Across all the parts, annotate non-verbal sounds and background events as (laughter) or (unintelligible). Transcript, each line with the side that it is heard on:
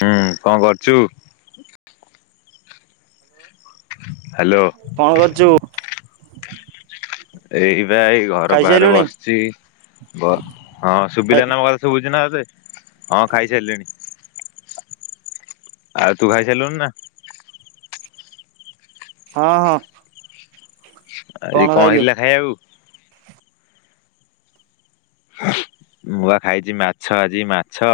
left: ହୁଁ କଣ କରୁଛୁ? ହ୍ୟାଲୋ
right: କଣ କରୁଛୁ?
left: ଏଇ ପା ଏଇ ଘର ବାହାରେ
right: ଖାଇସାରିଲୁଣି
left: ବସିଛି ହଁ
right: ଖାଇ
left: ଶୁଭିଲା ମୋ କଥା। ଶୁଭୁଛି ନା ତତେ ହଁ ଖାଇସାରିଲିଣି। ଆଉ ତୁ ଖାଇସାଲୁନି ନା?
right: ହଁ ହଁ।
left: ଆଜି କଣ ହେଇଥିଲା ଖାଇବାକୁ? ମୁଁ ପା ଖାଇଛି ମାଛ ଆଜି ମାଛ।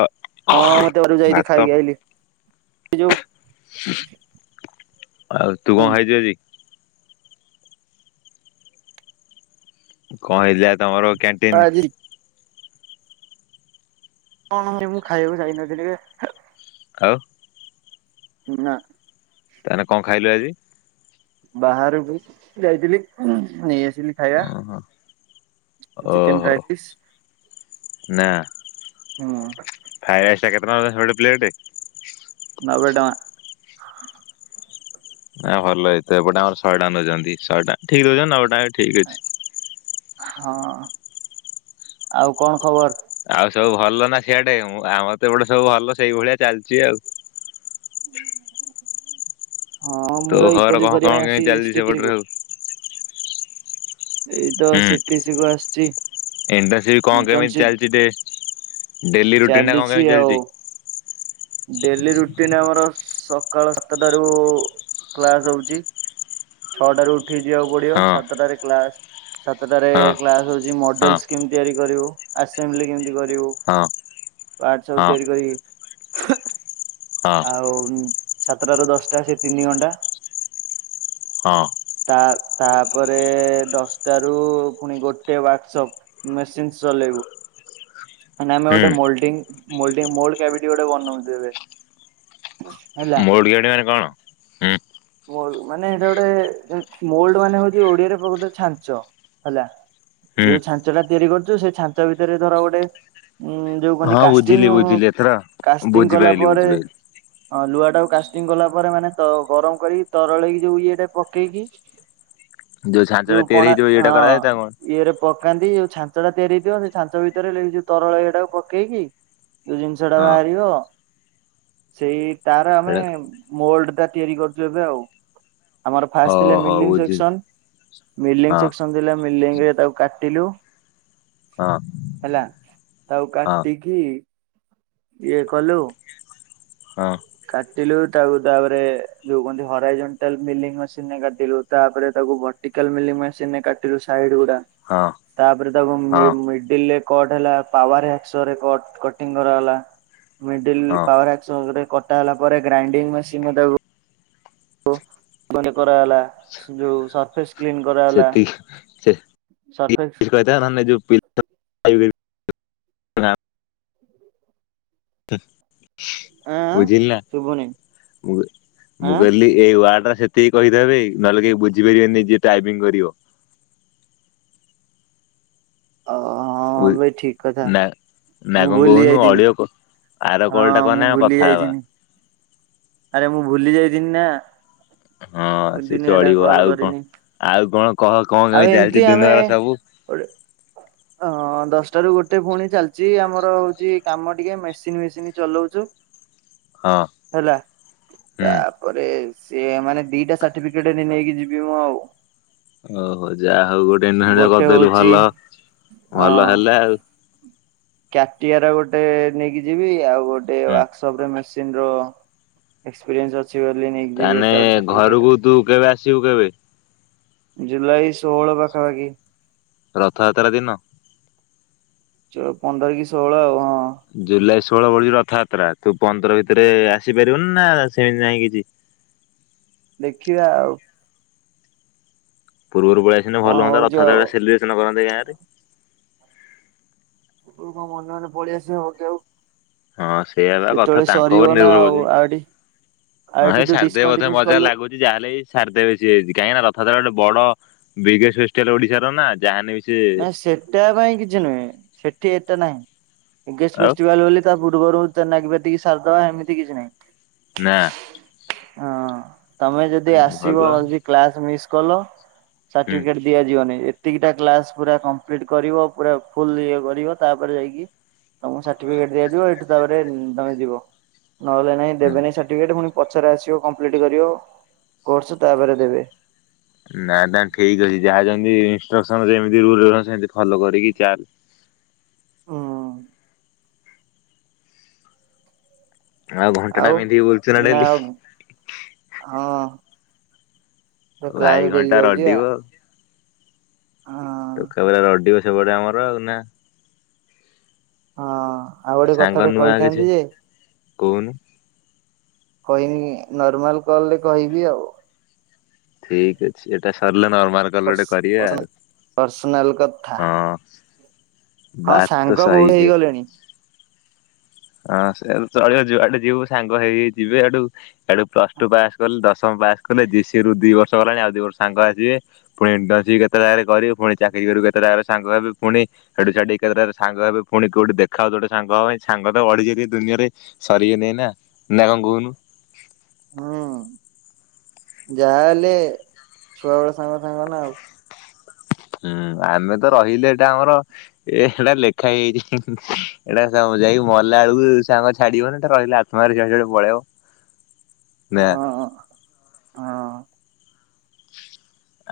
right: ହଁ ମତେ ବାହାରକୁ ଯାଇଥିଲି
left: ଭାତ।
right: ଖାଇକି ଆଇଲି ସେଇ ଯୋଉ
left: ଆଉ ତୁ କଣ ଖାଇଛୁ
right: ହୁଁ
left: ଆଜି? କଣ ହେଇଥିଲା ଆଜି ତମର କ୍ୟା
right: ହଁ ଆଜି କଣ ମୁଁ ଖାଇବାକୁ ଯାଇନଥିଲି ବେ।
left: ଆଉ?
right: ନା।
left: ତାହେନେ କଣ ଖାଇଲୁ ଆଜି?
right: ବାହାରକୁ ଯାଇଥିଲି ନେଇ ଆସିଲି। ଖାଇବା
left: ଓହୋ
right: (unintelligible) ଚିକେନ
left: ଓହୋ
right: ଫ୍ରାଏରାଇସ୍।
left: ନା। ଫ୍ରାଏରାଇସ୍ ଟା କେତେ ଟଙ୍କା ସେପଟେ ପ୍ଲେଟ?
right: ନବେ ଟଙ୍କା।
left: ନାଁ ଭଲ ଏଇତ ଏପଟେ ଆର ଶହେଟଙ୍କା ନେଉଛନ୍ତି। ଶହେ ଟଙ୍କା ଠିକ୍ ଦଉଛନ୍ତି ନବେଟଙ୍କା ବି ଠିକ୍ ଅଛି।
right: ହଁ (inaudible) ଆଉ କଣ ଖବର?
left: ଆଉ ସବୁ ଭଲ ନା ସିଆଡେ? ଆମର ତ ଏପଟେ ସବୁ ଭଲ ସେଇଭଳିଆ ଚାଲିଛି ଆଉ।
right: ହଁ ମୁଁ
left: ତୋ
right: ତ
left: ଘର
right: ଇଣ୍ଟରଭିୟୁ
left: କଣ
right: କରିବା
left: କଣ
right: ପାଇଁ
left: କେମିତି
right: ଆସିଛି
left: ଚାଲିଛି
right: ସିଟିଟି କୁ
left: ସେପଟରେ ସବୁ?
right: ଏଇତ ସିଟିସିକୁ ଆସିଛି।
left: ଇଣ୍ଡଷ୍ଟି କଣ କେମିତି
right: ଇଣ୍ଟର୍ନସିପ
left: ଚାଲିଛି ଦେ ଡେଲି ରୁଟିନ ଟା କଣ
right: ଚାଲିଛି
left: କେମିତି
right: ଆଉ
left: ଚାଲିଛି?
right: ଡେଲି ରୁଟିନ ଆମର ସକାଳ ସାତଟାରୁ କ୍ଲାସ ହଉଛି। ଛଅଟାରୁ ଉଠିକି ଯିବାକୁ ପଡିବ
left: ହଁ
right: ସାତଟାରେ କ୍ଲାସ। ସାତଟାରେ
left: ହଁ
right: କ୍ଲାସ ହଉଛି
left: ହଁ
right: ମଡେଲସ କେମତି ତିଆରି କରିବୁ। ଆସେମ୍ବଲି କେମିତି କରିବୁ।
left: ହଁ
right: ପାହାଚ ସବୁ
left: ହଁ
right: ତିଆରି କରି
left: ହଁ
right: ଆଉ ସାତଟାରୁ ଦଶଟା ସେ ତିନି ଘଣ୍ଟା।
left: ହଁ।
right: ତା ତାପରେ ଦଶଟାରୁ ପୁଣି ଗୋଟେ ୱାର୍କସପ୍। ମେସିନ୍ ଚଲେଇବୁ।
left: (inaudible)
right: ମାନେ ଆମେ
left: ହୁଁ
right: ଗୋଟେ ମୋଲଡିଂ ମୋଲଡିଂ ମୋଲଡ କ୍ୟାବିଟି ଗୋଟେ ବନଉଛ ଏବେ ହେଲା।
left: (unintelligible)
right: ମୋ ମାନେ ହେଟା ଗୋଟେ ମୋଲଡ ମାନେ ହଉଛି ଓଡିଆରେ ପ୍ରକୃତରେ ଛାଞ୍ଚ ହେଲା।
left: ହୁଁ।
right: ଯୋଉ ଛାଞ୍ଚ ଟା ତିଆରି କରୁଛୁ ସେ ଛାଞ୍ଚ ଭିତରେ ଧର ଗୋଟେ ଉଁ ଯୋଉ କହନ୍ତି
left: ହଁ
right: କାଷ୍ଟିଂ
left: ବୁଝିଲି ବୁଝିଲି ଏଥର
right: କାଷ୍ଟିଂ କଲା
left: ବୁଝିପାଇଲି
right: ପରେ
left: ବୁଝିପାଇଲି
right: ହଁ ଲୁହା ଟାକୁ କାଷ୍ଟିଂ କଲା ପରେ ମାନେ ତ ଗରମ କରିକି ତରଳେଇକି ଯୋଉ ଇଏଟା ପକେଇକି।
left: ଛାଞ୍ଚଟା
right: ଯୋଉ
left: ତିଆରି
right: କଣା
left: ହେଇଯିବ ଏଇଟା କରାଯାଏ ତା କଣ
right: ହଁ। ଇଏରେ ପକାନ୍ତି ଯୋଉ ଛାଞ୍ଚ ଟା ତିଆରି ହେଇଥିବ ସେ ଛାଞ୍ଚ ଭିତରେ ଯୋଉ ତରଳ ଇଏଟାକୁ ପକେଇକି ଯୋଉ ଜିନିଷ ଟା
left: ହଁ
right: ବାହାରିବ ସେଇ ତାର ଆମେ
left: ଏଇଟା
right: ମୋଲଡଟା ତିଆରି କରୁଛୁ ଏବେ ଆଉ। ଆମର ଫାଷ୍ଟ ଥିଲେ
left: ଓହୋ
right: ମିଲିଂ
left: ବୁଝିଲି
right: ସେକ୍ସନ, ମିଲିଂ
left: ହଁ
right: ସେକ୍ସନ ଥିଲା। ମିଲିଂ ରେ ତାକୁ କାଟିଲୁ।
left: ହଁ।
right: ହେଲା ତାକୁ
left: ହଁ
right: କାଟିକି ଇଏ କଲୁ।
left: ହଁ।
right: କାଟିଲୁ ତାକୁ ତାପରେ ଯୋଉ କନ୍ତି ହରାଇଜେନ୍ଟାଲ ମିଲିଙ୍ଗ ମେସିନରେ କାଟିଲୁ। ତାପରେ ତାକୁ ଭର୍ଟିକାଲ ମଲିମେସିନ ରେ କାଟିଲୁ ସାଇଡ ଗୁଡା।
left: ହଁ
right: ତାପରେ ତାକୁ
left: ହଁ
right: ମିଡିଲରେ କଟ୍ ହେଲା ପାୱାର ହେକ୍କସ ରେ କଟ୍ କରହଲା। ମିଡିଲ
left: ହଁ
right: ପାୱାରହେକ୍ସ ରେ କଟା ହେଲା ପରେ ଗ୍ରାଇଡିଙ୍ଗ ମେସିନ ରେ ତାକୁ ଓ ମାନେ କରାହେଲା ଯୋଉ ସରଫେସ କ୍ଲିନ କରାହଲା। ସରଫେସ
left: ଛୁଆଟା ନା ଏଇ ଯୋଉ ପିଲା
right: ଆଁ
left: ବୁଝିଲୁ ନା
right: ଶୁଭୁନି
left: ମୁ
right: ଆଁ
left: ମୁ କହିଲି ଏଇ ୱାର୍ଡ ଟା ସେତିକି କହିଦେବେକି ନହେଲେ କେହି ବୁଝିପାରିବେନି ଯିଏ ଟାଇପିଂ କରିବ।
right: ଓ ହଁ ହଁ ବେ ଠିକ୍ କଥା।
left: ନା ନା
right: ମୁଁ
left: କଣ
right: ଭୁଲି
left: କହୁନୁ
right: ଯାଇଥିନି।
left: ଅଡିଓ ଆର କଲ୍ ଟା
right: ହଁ ମୁଁ
left: କନେ
right: ଭୁଲି
left: କଥା ହେବା।
right: ଯାଇଥିନି ଆରେ ମୁଁ ଭୁଲି ଯାଇଥିନି ନା।
left: ହଁ ସେ
right: ଦିନି ହେଲା
left: ଚଳିବ
right: କଲ
left: ଆଉ କଣ
right: କରିନି।
left: ଆଉ କଣ କହ କଣ
right: ଆଉ
left: କେମିତି
right: ଏମିତି
left: ଚାଲିଛି
right: ଆମେ
left: ଦିନ ଘର ସବୁ।
right: (unintelligible) ହଁ ଦଶଟା ରୁ ଗୋଟେ ପୁଣି ଚାଲିଛି ଆମର ହଉଛି କାମ ଟିକେ ମେସିନ ମେସିନ ଚଲଉଛୁ।
left: (inaudible)
right: ହେଲା।
left: ହୁଁ।
right: ପରେ ସେ ମାନେ ଦିଟା ସାର୍ଟିଫିକେଟ ନେଇକି ଯିବି ମୁଁ ଆଉ।
left: ଓହୋ ଯାହା ହଉ ଗୋଟେ ନାଆ ଟେ କରିଦେଲୁ ଭଲ ଭଲ ହେଲେ ଆଉ।
right: କ୍ୟାଟିଆ ର ଗୋଟେ ନେଇକି ଯିବି ଆଉ ଗୋଟେ
left: ହୁଁ
right: ୱାଶ ତାପରେ ମେସିନ୍ ର ଏକ୍ସପ୍ରିଏନସ୍ ଅଛି ଛି ବୋଲି ନେଇକି। ଯିବି
left: ତାନେ
right: ଏଟା ଗୋଟେ ସାର୍ଟିଫିକେଟ।
left: ଘରକୁ ତୁ କେବେ ଆସିବୁ କେବେ
right: ଜୁଲାଇ ଷୋହଳ ପାଖାପାଖି।
left: ରଥଯାତ୍ରା ଦିନ।
right: ପନ୍ଦର କି ଷୋହଳ ଆଉ ହଁ।
left: ଜୁଲାଇ ଷୋହଳ ପଡୁଛି ରଥଯାତ୍ରା ତୁ ପନ୍ଦର ଭିତରେ ଆସିପାରିବୁନା ସେମିତି ନାହିଁ କିଛି।
right: ଦେଖିବା ଆଉ
left: ପୂର୍ବରୁ ପଳେଇଆସିଲେ
right: କଣ
left: ଭଲହୁଅନ୍ତା
right: ହଉଛି ଆଉ।
left: ରଥଯାତ୍ରା ଟା ସେଲିବ୍ରେସନ କରନ୍ତେ ଗାଁରେ।
right: ତୁ କ ମନେ ମନେ ପଳେଇ ଆସି ହବ କି ଆଉ
left: ହଁ ସେଇଆ ପା କଥା
right: ଯେତେବେଳେ
left: ତାଙ୍କ ଉପରେ
right: ସରିବ ନା
left: ନିର୍ଭର
right: ଆଉ
left: କରୁଛି।
right: ଆଉ ଏଠି ଆଉ
left: ହଁ
right: ଏଠି
left: ଏ
right: ତୁ
left: ସାରଦେବେ ବୋଧେ
right: ଡିସକଣ୍ଟିନ୍ୟୁସ୍
left: ମତେ ଜାହା
right: କଲୁ
left: ଲାଗୁଛି। ଯାହା ହେଲେ ବି ସାରି ଦେବେ ସିଏ ବି କାହିଁକିନା ରଥ ଯାତ୍ରା ଗୋଟେ ବଡ ବିଗେଷ୍ଟ୍ ଫେଷ୍ଟିଭାଲ ଓଡିଶାର ନା ଯାହା ହେନେବି
right: ନାଇଁ ସେଟା ପାଇଁ କିଛି ନୁହେଁ ସେଠି ଏଟା ନାହିଁ ବିଗେଷ୍ଟ
left: ଆଉ
right: ଫେଷ୍ଟିଭାଲ ବୋଲି ତା ବୁର୍ବରୁ ତ୍ ନାଗିପାତିକି ସାରିଦବା ଏମିତି କିଛି ନହିଁ।
left: ନା।
right: ହଁ ତମେ ଯଦି ଆସିବ
left: ଭଲ
right: ଯଦି କ୍ଲାସ ମିସ୍ କଲ।
left: ହୁଁ
right: ସାର୍ଟିଫିକେଟ ଦିଆଯିବନି ଏତିକିଟା କ୍ଲାସ ପୁରା କମ୍ପ୍ଲିଟ କରିବ ପୁରା ଫୁଲ ଇଏ କରିବ ତାପରେ ଯାଇକି ତମ ସାଟି ସାର୍ଟିଫିକେଟ ଦିଆଯିବ ଏଠୁ ତାପରେ ତମେ ଯିବ ନହେଲେ ନାଇଁ
left: ହୁଁ।
right: ଦେବେନି ସାର୍ଟି ଫିକେଟ ଫୁଣି ପଛରେ ଆସିବ କମ୍ପ୍ଲିଟ କରିବ କୋର୍ସ ତାପରେ ଦେବେ।
left: ନା ନା ଠିକ ଅଛି ଯାହାଯେମିତି ଇନଷ୍ଟ୍ରକ୍ସନ ଯେମତି ରୁଲ ରେଗୁଲେସନ୍ ସେମିତି ଫଲୋ କରିକି ଚାଲ
right: ହଁ।
left: ଆଉ ଘଣ୍ଟା ଟା ପନ୍ଧିକି ବଲୁଛୁ ନା
right: ଏଇନା
left: ଡେଲି
right: ଆଉ ହଁ। କ୍ଲାସ
left: ଭାଇ
right: ଡେଲି
left: ଘଣ୍ଟା
right: ଯାଉଛି ଆ
left: ରଡିବ।
right: ହଁ
left: ଟୋକା ପୁରା ରଡିବ ସେପଟେ ଆମର ଆଉ ନା।
right: ହଁ ଆଉ ଗୋଟେ
left: ସାଙ୍ଗ
right: କଥା ଟେ
left: ନୂଆ କିଛି
right: କହିଥାନ୍ତି ଯେ
left: କହୁନୁ।
right: କହିମିନି ନର୍ମାଲ କଲରେ କହିବି ଆଉ।
left: ଠିକ ଅଛି ଏଟା ସରିଲେ ନର୍ମାଲ କୋଉଦିନ ଗୋଟେ
right: ପର୍ସ
left: କରିବା
right: ପର୍ସନାଲ କଥା
left: ଆଉ ହଁ।
right: ହଁ
left: ବାତ ତୋ
right: ସାଙ୍ଗ ବହୁତ
left: ସହି ହେ।
right: ହେଇଗଲେଣି।
left: ହଁ ସେଆ କୁ ଚଳିବ ଯୁଆଡେ ଯିବୁ ସାଙ୍ଗ ହେଇକି ଯିବେ ହେଠୁ ହେଠୁ ପ୍ଲସ ଟୁ ପାସ୍ କଲେ ଦଶ ପ୍ରଥମ ପାସ୍ କଲେ ଜିସିରୁ ଦି ବର୍ଷ ଗଲାଣି ଆଉ ଦିଇ ବର୍ଷ ସାଙ୍ଗ ଆସିବେ। ପୁଣି ଇଟନସିପ କେତେ ଜାଗାରେ କରିବିୁ ପୁଣି ଚାକିରି କରିବୁ କେତେ ଜାଗାରେ ସାଙ୍ଗ ହେବେ ପୁଣି ସେଠୁ ଛାଡିକି କେତେଟା ସାଙ୍ଗ ହେବେ ପୁଣି କୋଉଠି ଦେଖା ହୋଉଥିବ ଗୋଟେ ସାଙ୍ଗ ହବା ପାଇଁ ସାଙ୍ଗ ବଢି ଯଦି ଦୁନିଆରେ ସରିବେ ନାଇ ନା ନା କଣ କହୁନୁ।
right: ହୁଁ ଯାହା ହେଲେ ଛୁଆ ବେଳ ସାଙ୍ଗ ସାଙ୍ଗ ନା ଆଉ।
left: ହୁଁ ଆମେ ତ ରହିଲେ ଏଇଟା ଆମର ଏ ଏଇଟା ଲେଖା ହେଇଯାଇଛି ଏଇଟା ଯାଇକି ମଲା ବେଳକୁ ସାଙ୍ଗ ଛାଡିବନି ଏଟା ରହିଲା। (unintelligible) ପଳେଇବ ନାଁ
right: ହଁ। ହଁ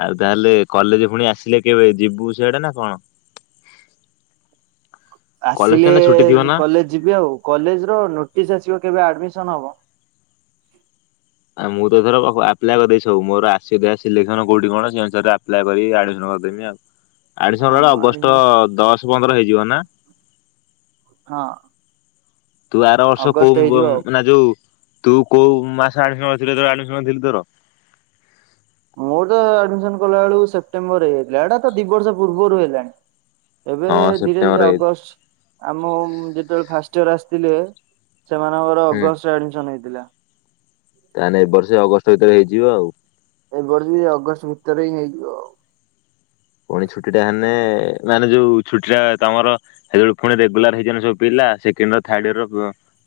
left: ଆଉ ତାହେଲେ କଲେଜ ପୁଣି ଆସିଲେ କେବେ ଯିବୁ ସେଆଡେ ନା କଣ। କଲେଜ ତ
right: ଆସିଲେ
left: ଏଇନା ଛୁଟି ଥିବ ନା?
right: କଲେଜ ଯିବି ଆଉ କଲେଜ ର ନୋଟିସ ଆସିବ କେବେ ଆଡମିସନ ହବ।
left: ଆଉ ମୁଁ ତ ତୋର ଆପ୍ଲାଏ କରିଦେଇଛି ସବୁ ମୋର ଆସିବ କେଜାଣି ଆ ସିଲେକ୍ସନ କୋଉଠି କଣ ସେ ଅନୁସାରେ ଆପ୍ଲାଏ କରି ଆଡମିସନ କରିଦେବି ଆଉ। ଆଡିଶନଲା
right: ହଁ
left: ବେଳେ ଅଗଷ୍ଟ
right: ଆଡମିସନ
left: ଦଶ ପନ୍ଦର ହେଇଯିବ ନା?
right: ହଁ।
left: ତୁ ଆର ବର୍ଷ
right: ଅଗଷ୍ଟ
left: କୋଉ,
right: ହେଇଯିବ ଆଉ।
left: ନା ଯୋଉ ତୁ କୋଉ ମାସ ଆଡମିନ କରିଥିଲ ଆଡମିନ କରିଥିଲୁ ତୋର?
right: ମୋର ତ ଆଡମିସନ କଲା ବେଳକୁ ସେପ୍ଟେମ୍ବର ଇ ହେଇାଇଥିଲା। ଏଇଟା ତ ଦି ବର୍ଷ ପୂର୍ବରୁ ହେଲାଣି। ଏବେ
left: ହଁ
right: ଧୀରେ
left: ସେପ୍ଟେମ୍ବର
right: ଧୀରେ
left: ହେଇ
right: ଅଗଷ୍ଟ। ଆମ ଯେତେବେଳେ ଫାଷ୍ଟ ଇୟର ଆସିଥିଲେ ସେମାନଙ୍କର
left: ହୁଁ
right: ଅଗଷ୍ଟ ରେ ଆଡମିଶନ ହେଇଥିଲା।
left: ତାହେଲେ ଏ ବର୍ଷେ ଅଗଷ୍ଟ ଭିତରେ ହେଇଯିବ ଆଉ।
right: ଏଇ ବର୍ଷ ବି ଅଗଷ୍ଟ ଭିତରେ ହିଁ ହେଇଯିବ ଆଉ।
left: ପୁଣି ଛୁଟି ଟା ହେଲେ ମାନେ ଯୋଉ ଛୁଟି ଟଟା ତମର ସେତେବେଳଳେ ପୁଣି ରେଗୁଲାର ହେଇଯନ ସବୁ ପିଲା ସେକେଣ୍ଡ ର ଥଡ ଇର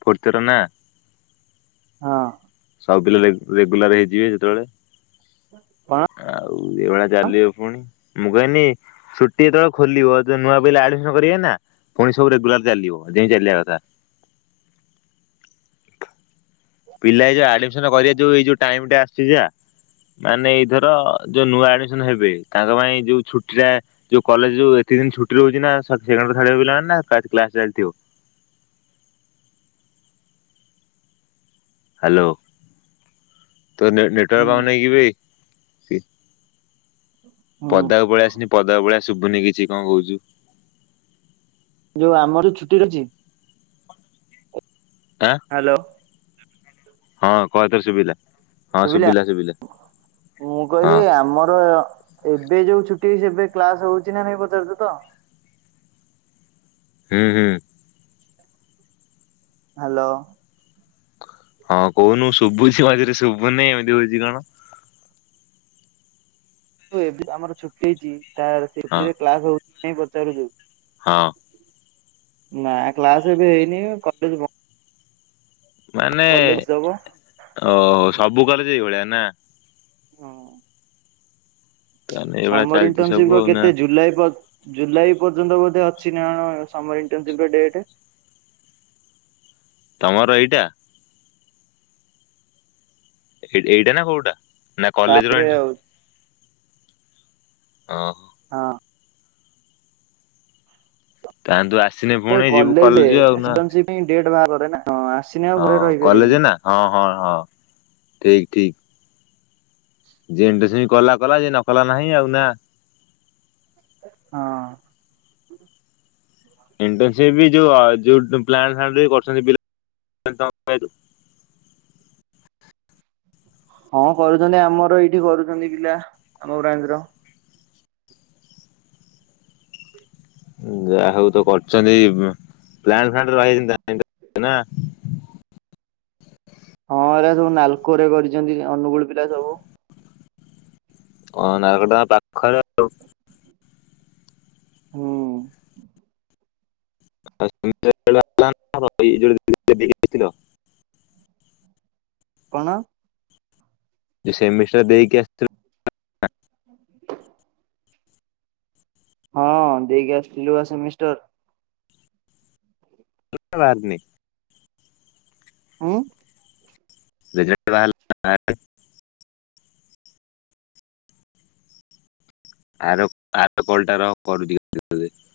left: ଫୋର୍ଥ ଇ ର ନା।
right: ହଁ
left: ସବୁ ପିଲା ରେଗୁଲାର ହେଇଯିବେ ଯେତେବେଳେ
right: କଣ?
left: (inaudible) ଆଉ ହଉ ଏଭଳିଆ ଚାଲିବ ପୁଣି। ମୁଁ କହିଲି ଛୁଟି ଯେତେବେଳେ ଖୋଲିବ ଯ ନୂଆ ପିଲା ଆଡମିସନ କରିବେ ନା। ପୁଣି ସବୁ ରେଗୁଲାର ଚାଲିବ ଯେମିତି ଚାଲିବା କଥା। ପିଲା ଏଇ ଯୋଉ ଆଡମିସନ କରିବା ଯୋଉ ଏ ଯୋଉ ଟାଇମ ଟା ଆସିଛି ମାନେ ଏଇଥର ଯୋଉ ନୂଆ ଆଡମିସନ ହେବେ ତାଙ୍କ ପାଇଁ ଯୋଉ ଛୁଟି ଟା ଯୋଉ କଲେଜ ଯୋଉ ଏତ ଦିନ ଛୁଟି ରହୁଛି ନା। ସେ ପିଲ ନା କସ ଚାଲିଥିବ? ହ୍ୟାଲୋ (inaudible) ତୋ ନେଟୱାର୍କ
right: ହୁଁ
left: ପାଉନହିଁ କି ଭାଇ? (inaudible)
right: ହୁଁ
left: ପଦାକୁ ପଳେଇ ଆସିନି। ପଦାକୁ ପାଳିଆ ଶୁଭୁନି କିଛି କଣ କହୁଛୁ?
right: ଯୋଉ ଆମର ଛୁଟି ର ଅଛି (inaudible)
left: ଆ।
right: ହ୍ୟାଲୋ।
left: ହଁ କହଥରେ ସୁବିଲା।
right: ଶୁଭିଲା। ମୁଁ କହିଲି
left: ହଁ
right: ଆମର ଏବେ ଯୋଉ ଛୁଟି ହେଇଛି, ଏବେ କ୍ଲାସ ହଉଛି ନା ନାଇଁ ପଚାରୁଛୁ ତ?
left: ହୁଁ, ହୁଁ।
right: ହ୍ୟାଲୋ?
left: ହଁ କହୁନୁ ଶୁଭୁଛିି ମଝିରେ ଶୁଭୁନହିଁ। ଏମିତି ହଉଛି କଣ?
right: ତ ଏବେ ଆମର ଛୁଟି ହେଇଛି
left: ହଁ
right: ଛୁଟିରେ କ୍ଲାସ ହଉଛି ନାଇଁ ପଚାରୁଛ?
left: ହଁ।
right: ନା କ୍ଲାସ ଏବେ ହେଇନି କଲେଜ
left: ମାନେ
right: କଲେଜ ଦବ
left: ଓ ସବୁ କଲେଜ ଏଇ ଭଳିଆ ନା?
right: ହଁ।
left: ତାହେଲେ ଏଇଭଳିଆ
right: ସମର
left: ଚାଲିଛି ସବୁ
right: ଇଣ୍ଟର୍ନସିପ ର
left: ଆଉ ନା
right: କେତେ ଜୁଲାଇ ଜୁଲାଇ ପର୍ଯ୍ୟନ୍ତ ବୋଧେ ଅଛି ନା କଣ ଡେଟ।
left: ତମର ଏଇଟା? ଏଇଟା ନା କୋଉଟା ନା କଲେଜ ର
right: ତାପରେ
left: ଏ
right: ଆଉ
left: (inaudible) ଓ।
right: ହଁ।
left: ତାହନ୍ତୁ ଆସନି ପୁଣି ଯିବୁ କଲେଜ ଆଉ ନା?
right: ନାଇଁ ଡେଟ୍ ବାରରେ ନାଁ ଆସିନି ଆଉ
left: ହଁ
right: ଘରେ
left: କଲେଜ
right: ରହିପାରିବିନି।
left: ନା ହଁ ହଁ ହଁ ଠିକ ଠିକ। ଯେମତି ସେମତି କଲା କଲା ଯଏ ନ କଲା ନାହିଁ ଆଉ ନା।
right: ହଁ।
left: ଇଣ୍ଟସିପ ବି ଯୋଉ ଯଉ ପ୍ଲାଣ୍ଟ ଫ କରଛନ୍ତି (unintelligible)
right: ହଁ କରୁଛନ୍ତି ଆମର ଏଇଠି କରୁଛନ୍ତି ପିଲା ଆମ ବ୍ରାଞ୍ଚର।
left: ଯାହା ହଉ ତ କରଛନ୍ତି ପ୍ଲାଣ୍ଟ ଫ୍ଲାଣ୍ଟ ରେ ନା?
right: ହଁ ଏରା ସବୁ ନାଲକୋ ରେ କରିଛନ୍ତି ଅନୁଗୁଳ ପିଲା ସବୁ।
left: ହଁ ନାଲକୋ ଟା ପାଖରେ ଆଉ।
right: ହଁ।
left: (unintelligible)
right: କଣ?
left: ସେମି ଷ୍ଟାର୍ ଦେଇକି ଆସିଥିଲେ।
right: (inaudible) ହଁ ଦେଇକି ଆସିଥିଲୁ ବା ସେମିଷ୍ଟର।
left: (unintelligible)
right: ଉଁ।
left: ରେଜୁଲ୍ଟ ବାହାରିଲାଣି ନା ବାହାରିନି? ଆର ଆର କଲଟାର କରି। (unintelligible)